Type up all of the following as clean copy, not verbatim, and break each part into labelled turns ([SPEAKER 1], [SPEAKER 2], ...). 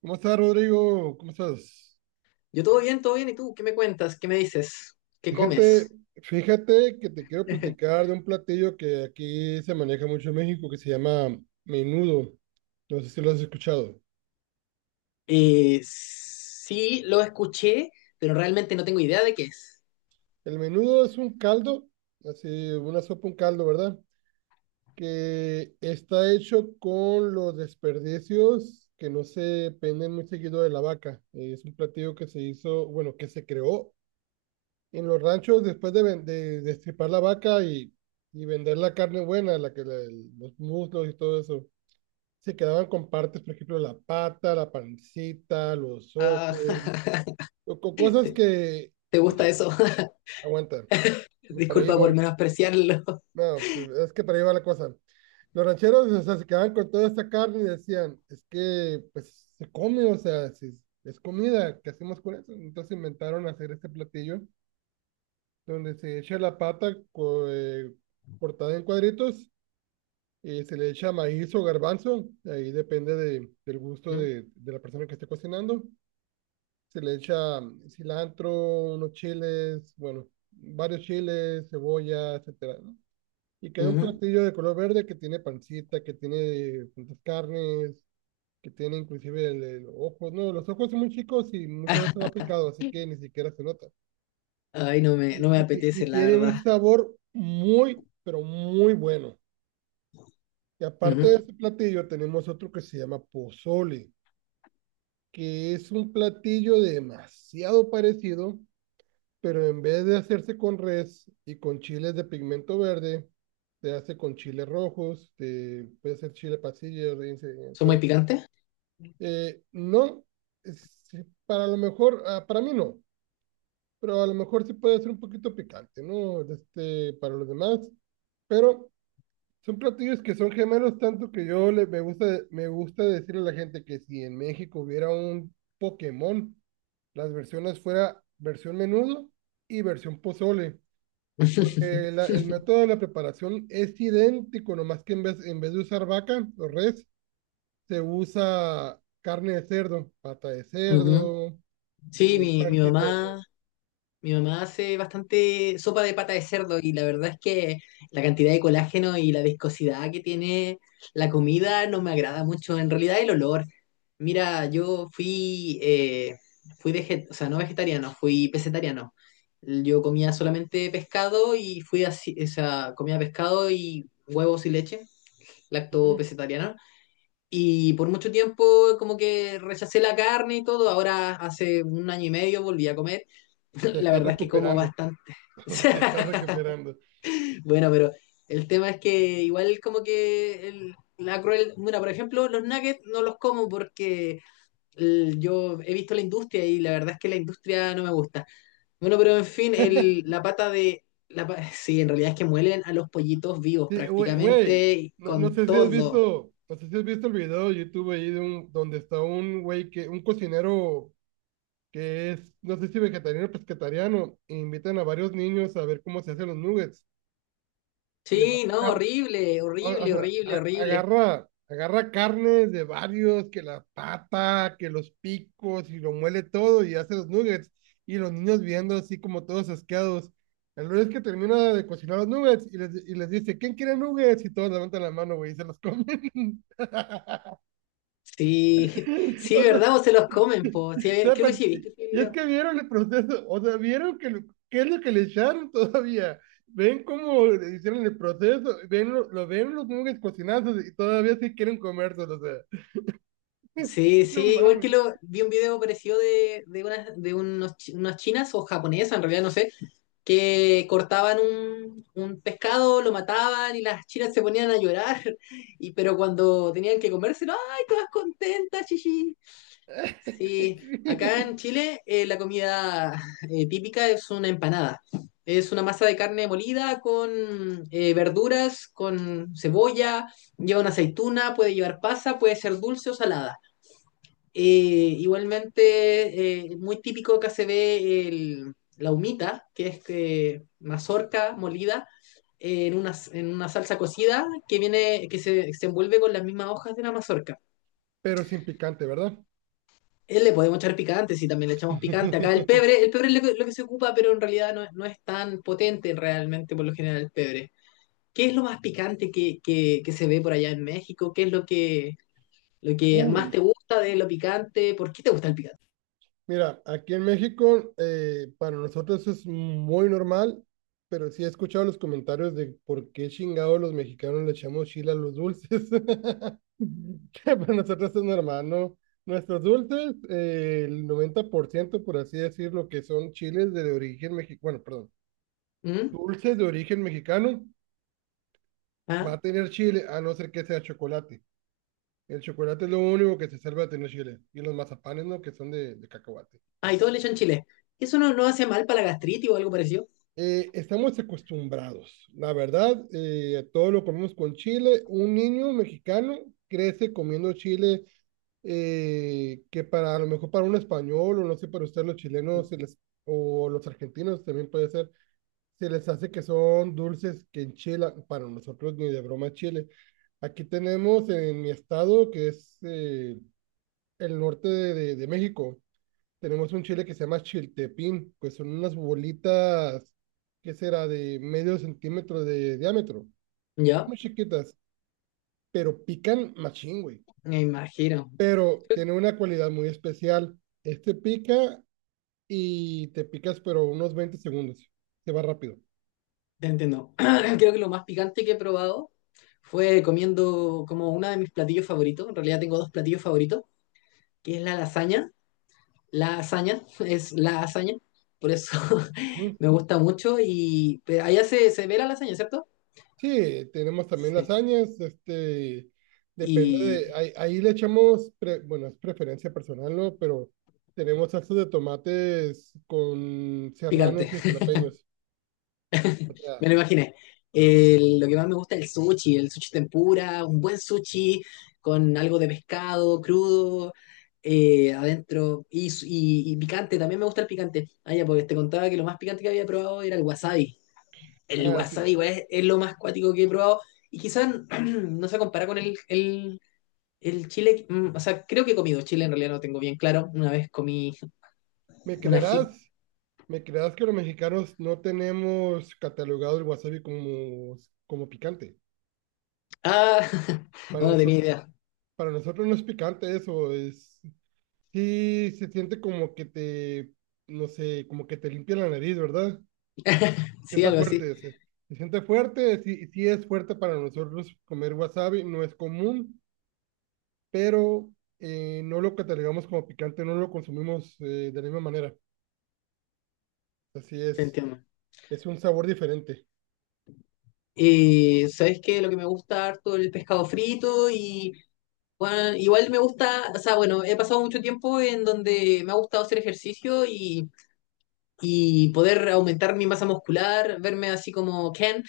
[SPEAKER 1] ¿Cómo estás, Rodrigo? ¿Cómo estás?
[SPEAKER 2] Yo todo bien, todo bien. ¿Y tú qué me cuentas? ¿Qué me dices? ¿Qué
[SPEAKER 1] Fíjate,
[SPEAKER 2] comes?
[SPEAKER 1] fíjate, que te quiero platicar de un platillo que aquí se maneja mucho en México que se llama menudo. No sé si lo has escuchado.
[SPEAKER 2] Sí, lo escuché, pero realmente no tengo idea de qué es.
[SPEAKER 1] El menudo es un caldo, así una sopa, un caldo, ¿verdad? Que está hecho con los desperdicios que no se penden muy seguido de la vaca. Es un platillo que se hizo, bueno, que se creó en los ranchos, después de, ven- de destripar la vaca y, vender la carne buena, la que la- el- los muslos y todo eso, se quedaban con partes, por ejemplo, la pata, la pancita, los
[SPEAKER 2] Ah,
[SPEAKER 1] ojos, o cosas
[SPEAKER 2] ¿te,
[SPEAKER 1] que
[SPEAKER 2] te
[SPEAKER 1] no
[SPEAKER 2] gusta eso?
[SPEAKER 1] aguantan. Para ahí
[SPEAKER 2] Disculpa por
[SPEAKER 1] voy.
[SPEAKER 2] menospreciarlo.
[SPEAKER 1] No, pues, es que para ahí va la cosa. Los rancheros, o sea, se quedaban con toda esta carne y decían, es que pues se come, o sea, si es, es comida, ¿qué hacemos con eso? Entonces inventaron hacer este platillo donde se echa la pata cortada en cuadritos y se le echa maíz o garbanzo, ahí depende del gusto
[SPEAKER 2] Mm,
[SPEAKER 1] de la persona que esté cocinando. Se le echa cilantro, unos chiles, bueno, varios chiles, cebolla, etcétera, ¿no? Y queda un
[SPEAKER 2] ujú.
[SPEAKER 1] platillo de color verde que tiene pancita, que tiene tantas carnes, que tiene inclusive el ojo. No, los ojos son muy chicos y muchas veces da picado, así que ni siquiera se nota.
[SPEAKER 2] Ay, no me,
[SPEAKER 1] y,
[SPEAKER 2] no me
[SPEAKER 1] y y
[SPEAKER 2] apetece, la
[SPEAKER 1] tiene
[SPEAKER 2] verdad.
[SPEAKER 1] un sabor muy, pero muy bueno. Y aparte de
[SPEAKER 2] Ujú.
[SPEAKER 1] ese platillo, tenemos otro que se llama pozole, que es un platillo demasiado parecido, pero en vez de hacerse con res y con chiles de pigmento verde, se hace con chiles rojos, puede ser chile pasilla, rinse, entre
[SPEAKER 2] ¿Son muy
[SPEAKER 1] otros.
[SPEAKER 2] picantes?
[SPEAKER 1] No, sí, para lo mejor, ah, para mí no, pero a lo mejor sí puede ser un poquito picante, ¿no? Este, para los demás, pero son platillos que son gemelos, tanto que yo le, me gusta decirle a la gente que si en México hubiera un Pokémon, las versiones fuera versión menudo y versión pozole, porque el método de la preparación es idéntico, nomás que en vez de usar vaca o res, se usa carne de cerdo, pata de
[SPEAKER 2] Ujú.
[SPEAKER 1] cerdo,
[SPEAKER 2] Sí, mi
[SPEAKER 1] pancita de cerdo.
[SPEAKER 2] mamá. Mi mamá hace bastante sopa de pata de cerdo, y la verdad es que la cantidad de colágeno y la viscosidad que tiene la comida no me agrada mucho. En realidad el olor. Mira, yo fui, fui o sea, no vegetariano, fui pesetariano. Yo comía solamente pescado, y fui así, o sea, comía pescado y huevos y leche, lacto
[SPEAKER 1] Ujú.
[SPEAKER 2] pesetariana. Y por mucho tiempo como que rechacé la carne y todo. Ahora hace un año y medio volví a comer.
[SPEAKER 1] Te
[SPEAKER 2] La
[SPEAKER 1] está
[SPEAKER 2] verdad es que como
[SPEAKER 1] recuperando,
[SPEAKER 2] bastante.
[SPEAKER 1] te está recuperando.
[SPEAKER 2] Bueno, pero el tema es que igual como que la cruel... Mira, por ejemplo, los nuggets no los como porque yo he visto la industria y la verdad es que la industria no me gusta. Bueno, pero en fin, el, la pata de... La, sí, en realidad es que muelen a los pollitos vivos,
[SPEAKER 1] Sí, güey,
[SPEAKER 2] prácticamente, y
[SPEAKER 1] no, no
[SPEAKER 2] con
[SPEAKER 1] sé si has
[SPEAKER 2] todo.
[SPEAKER 1] visto, no sé si has visto el video de YouTube ahí de un, donde está un güey que, un cocinero que es, no sé si vegetariano o pescetariano, e invitan a varios niños a ver cómo se hacen los nuggets. Y el
[SPEAKER 2] Sí,
[SPEAKER 1] vato
[SPEAKER 2] no, horrible,
[SPEAKER 1] o
[SPEAKER 2] horrible,
[SPEAKER 1] sea,
[SPEAKER 2] horrible, horrible.
[SPEAKER 1] agarra carnes de varios, que la pata, que los picos, y lo muele todo y hace los nuggets. Y los niños viendo así como todos asqueados. El lunes que termina de cocinar los nuggets y les dice, ¿quién quiere nuggets? Y todos levantan la mano, güey, y se los comen.
[SPEAKER 2] Sí, sí,
[SPEAKER 1] O sea,
[SPEAKER 2] ¿verdad? O se los comen, po. Sí,
[SPEAKER 1] o sea,
[SPEAKER 2] creo que
[SPEAKER 1] pa-
[SPEAKER 2] sí, ¿viste ese
[SPEAKER 1] y es
[SPEAKER 2] video?
[SPEAKER 1] que vieron el proceso, o sea, qué es lo que le echaron todavía. Ven cómo le hicieron el proceso, lo ven los nuggets cocinados y todavía sí quieren comérselos, o sea.
[SPEAKER 2] Sí, sí,
[SPEAKER 1] No
[SPEAKER 2] igual que
[SPEAKER 1] mames.
[SPEAKER 2] lo vi un video parecido de unas chinas o japonesas, en realidad no sé, que cortaban un pescado, lo mataban y las chinas se ponían a llorar, y, pero cuando tenían que comérselo, ¡ay, todas contentas, chichi! Sí, acá en
[SPEAKER 1] Sí.
[SPEAKER 2] Chile la comida típica es una empanada. Es una masa de carne molida con verduras, con cebolla, lleva una aceituna, puede llevar pasa, puede ser dulce o salada. Eh, Igualmente, muy típico acá se ve la humita, que es mazorca molida en una salsa cocida que viene, que se envuelve con las mismas hojas de la mazorca.
[SPEAKER 1] Pero sin picante, ¿verdad?
[SPEAKER 2] Él le podemos echar picante, sí, también le echamos picante. Acá el pebre es lo que se ocupa, pero en realidad no es tan potente realmente por lo general el pebre. ¿Qué es lo más picante que, que se ve por allá en México? ¿Qué es lo que más
[SPEAKER 1] Uy.
[SPEAKER 2] te gusta de lo picante? ¿Por qué te gusta el picante?
[SPEAKER 1] Mira, aquí en México para nosotros es muy normal, pero sí he escuchado los comentarios de por qué chingados los mexicanos le echamos chile a los dulces. Que para nosotros es normal, ¿no? Nuestros dulces, el 90%, por ciento, por así decirlo, que son chiles de origen mexicano, bueno, perdón,
[SPEAKER 2] ¿Mm?
[SPEAKER 1] dulces de origen mexicano, va
[SPEAKER 2] ¿Ah?
[SPEAKER 1] a tener chile, a no ser que sea chocolate. El chocolate es lo único que se salva de tener chile. Y los mazapanes, ¿no? Que son de cacahuate.
[SPEAKER 2] Ah, y todos le echan chile. ¿Eso no hace mal para la gastritis o algo parecido?
[SPEAKER 1] Estamos acostumbrados, la verdad, todo lo comemos con chile. Un niño mexicano crece comiendo chile que para a lo mejor para un español o no sé, para usted los chilenos se les, o los argentinos también puede ser, se les hace que son dulces que enchilan, para nosotros ni de broma chile. Aquí tenemos en mi estado, que es el norte de, de México, tenemos un chile que se llama chiltepín, pues son unas bolitas, ¿qué será? De medio centímetro de diámetro. Son
[SPEAKER 2] Ya,
[SPEAKER 1] muy chiquitas, pero pican machín, güey.
[SPEAKER 2] me imagino.
[SPEAKER 1] Pero tiene una cualidad muy especial. Este pica y te picas, pero unos 20 segundos. Se va rápido.
[SPEAKER 2] Te entiendo. Creo que lo más picante que he probado fue comiendo como uno de mis platillos favoritos. En realidad tengo dos platillos favoritos, que es la lasaña. La lasaña es la lasaña. Por eso
[SPEAKER 1] Ujú.
[SPEAKER 2] me gusta mucho. Y pero allá se ve la lasaña, ¿cierto?
[SPEAKER 1] Sí, tenemos también
[SPEAKER 2] Sí.
[SPEAKER 1] lasañas, este, depende de,
[SPEAKER 2] Y
[SPEAKER 1] ahí, ahí le echamos, pre- bueno, es preferencia personal, ¿no? Pero tenemos salsas de tomates con
[SPEAKER 2] picante.
[SPEAKER 1] serranos y jalapeños. O sea,
[SPEAKER 2] Me lo imaginé. Lo que más me gusta es el sushi tempura, un buen sushi con algo de pescado crudo adentro y, y picante. También me gusta el picante. Ah, ya, porque te contaba que lo más picante que había probado era el wasabi. El
[SPEAKER 1] ah,
[SPEAKER 2] wasabi
[SPEAKER 1] sí.
[SPEAKER 2] igual es lo más cuático que he probado, y quizás no se compara con el chile. O sea, creo que he comido chile, en realidad no tengo bien claro. Una vez comí
[SPEAKER 1] ¿Me
[SPEAKER 2] una ají.
[SPEAKER 1] creerás? ¿Me creerás que los mexicanos no tenemos catalogado el wasabi como, como picante?
[SPEAKER 2] Ah, no,
[SPEAKER 1] Para
[SPEAKER 2] no tenía
[SPEAKER 1] nosotros,
[SPEAKER 2] idea.
[SPEAKER 1] para nosotros no es picante eso, es sí se siente como que te, no sé, como que te limpia la nariz, ¿verdad?
[SPEAKER 2] Sí,
[SPEAKER 1] Sienta
[SPEAKER 2] algo así.
[SPEAKER 1] fuerte, se siente fuerte, sí, sí es fuerte para nosotros comer wasabi, no es común, pero no lo catalogamos como picante, no lo consumimos de la misma manera. Así
[SPEAKER 2] Se entiende.
[SPEAKER 1] es un sabor diferente.
[SPEAKER 2] ¿Sabes qué? Lo que me gusta harto el pescado frito y bueno, igual me gusta, o sea, bueno, he pasado mucho tiempo en donde me ha gustado hacer ejercicio y poder aumentar mi masa muscular, verme así como Ken.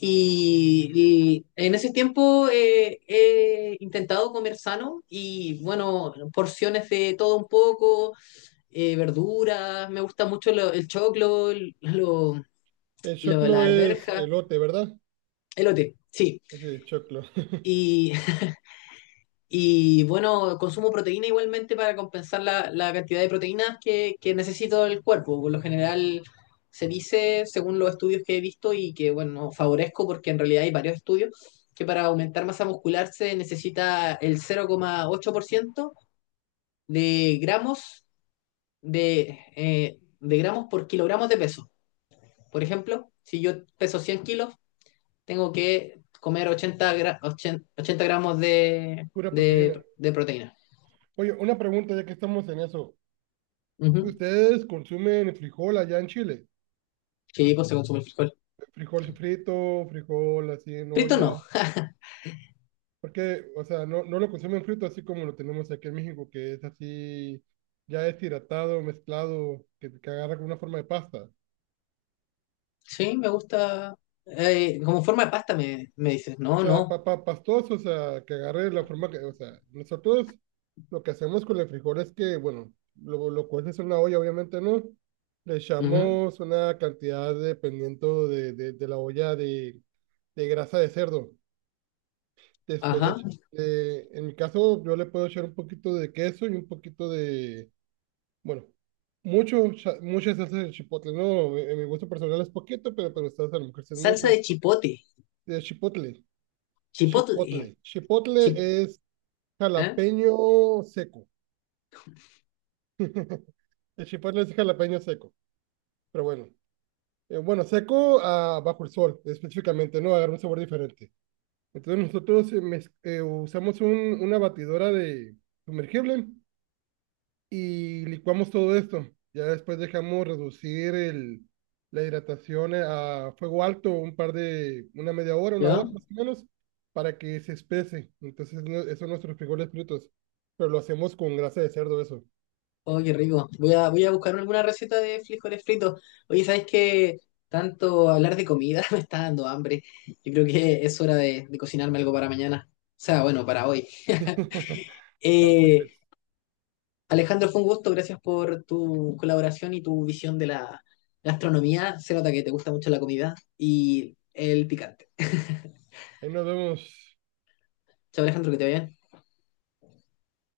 [SPEAKER 2] Y en ese tiempo he intentado comer sano y bueno, porciones de todo un poco, verduras, me gusta mucho el choclo,
[SPEAKER 1] El
[SPEAKER 2] la
[SPEAKER 1] choclo es
[SPEAKER 2] arveja,
[SPEAKER 1] elote, ¿verdad?
[SPEAKER 2] elote, sí.
[SPEAKER 1] Ese es choclo.
[SPEAKER 2] Y y bueno, consumo proteína igualmente para compensar la, la cantidad de proteínas que necesito el cuerpo. Por lo general se dice, según los estudios que he visto y que, bueno, favorezco porque en realidad hay varios estudios, que para aumentar masa muscular se necesita el 0,8% de gramos, de gramos por kilogramos de peso. Por ejemplo, si yo peso 100 kilos, tengo que comer 80 gramos
[SPEAKER 1] Pura proteína.
[SPEAKER 2] de proteína.
[SPEAKER 1] Oye, una pregunta ya que estamos en eso.
[SPEAKER 2] Ujú.
[SPEAKER 1] ¿Ustedes consumen frijol allá en Chile?
[SPEAKER 2] Sí, pues se consume el frijol.
[SPEAKER 1] Frijol frito, frijol así en
[SPEAKER 2] Frito
[SPEAKER 1] olla.
[SPEAKER 2] no.
[SPEAKER 1] Porque, o sea, no, no lo consumen frito así como lo tenemos aquí en México, que es así, ya deshidratado, mezclado, que agarra con una forma de pasta.
[SPEAKER 2] Sí, me gusta. Como forma de pasta me, me dices.
[SPEAKER 1] O
[SPEAKER 2] No,
[SPEAKER 1] sea,
[SPEAKER 2] no.
[SPEAKER 1] papa pastoso, o sea, que agarre la forma que, o sea, nosotros lo que hacemos con el frijol es que, bueno, lo cueces en una olla, obviamente no. Le
[SPEAKER 2] Ujú.
[SPEAKER 1] echamos una cantidad dependiendo de la olla de grasa de cerdo. Después le,
[SPEAKER 2] Ajá.
[SPEAKER 1] en mi caso, yo le puedo echar un poquito de queso y un poquito de, bueno, mucho, mucha salsa de chipotle, ¿no? En mi gusto personal es poquito, pero ustedes a lo mejor sí es
[SPEAKER 2] Salsa
[SPEAKER 1] mucho.
[SPEAKER 2] de chipote.
[SPEAKER 1] De chipotle,
[SPEAKER 2] Chipote.
[SPEAKER 1] chipotle. Chipotle
[SPEAKER 2] Chip,
[SPEAKER 1] es
[SPEAKER 2] ¿Eh?
[SPEAKER 1] jalapeño seco. El chipotle es jalapeño seco, pero bueno. Bueno, seco ah, bajo el sol, específicamente, ¿no? Agarra un sabor diferente. Entonces nosotros usamos una batidora de sumergible y licuamos todo esto. Ya después dejamos reducir el, la hidratación a fuego alto un par de, una media hora, una hora
[SPEAKER 2] ¿Yo?
[SPEAKER 1] más o menos, para que se espese. Entonces, no- esos son nuestros frijoles fritos, pero lo hacemos con grasa de cerdo, eso.
[SPEAKER 2] Oh, qué rico. Voy a buscar alguna receta de frijoles fritos. Oye, ¿sabes qué? Tanto hablar de comida me está dando hambre. Yo creo que es hora de cocinarme algo para mañana. O sea, bueno, para hoy.
[SPEAKER 1] Ándale,
[SPEAKER 2] Eh,
[SPEAKER 1] pues,
[SPEAKER 2] Alejandro, fue un gusto, gracias por tu colaboración y tu visión de la astronomía. Se nota que te gusta mucho la comida y el picante.
[SPEAKER 1] ahí nos vemos.
[SPEAKER 2] Chao, Alejandro, que te vaya bien.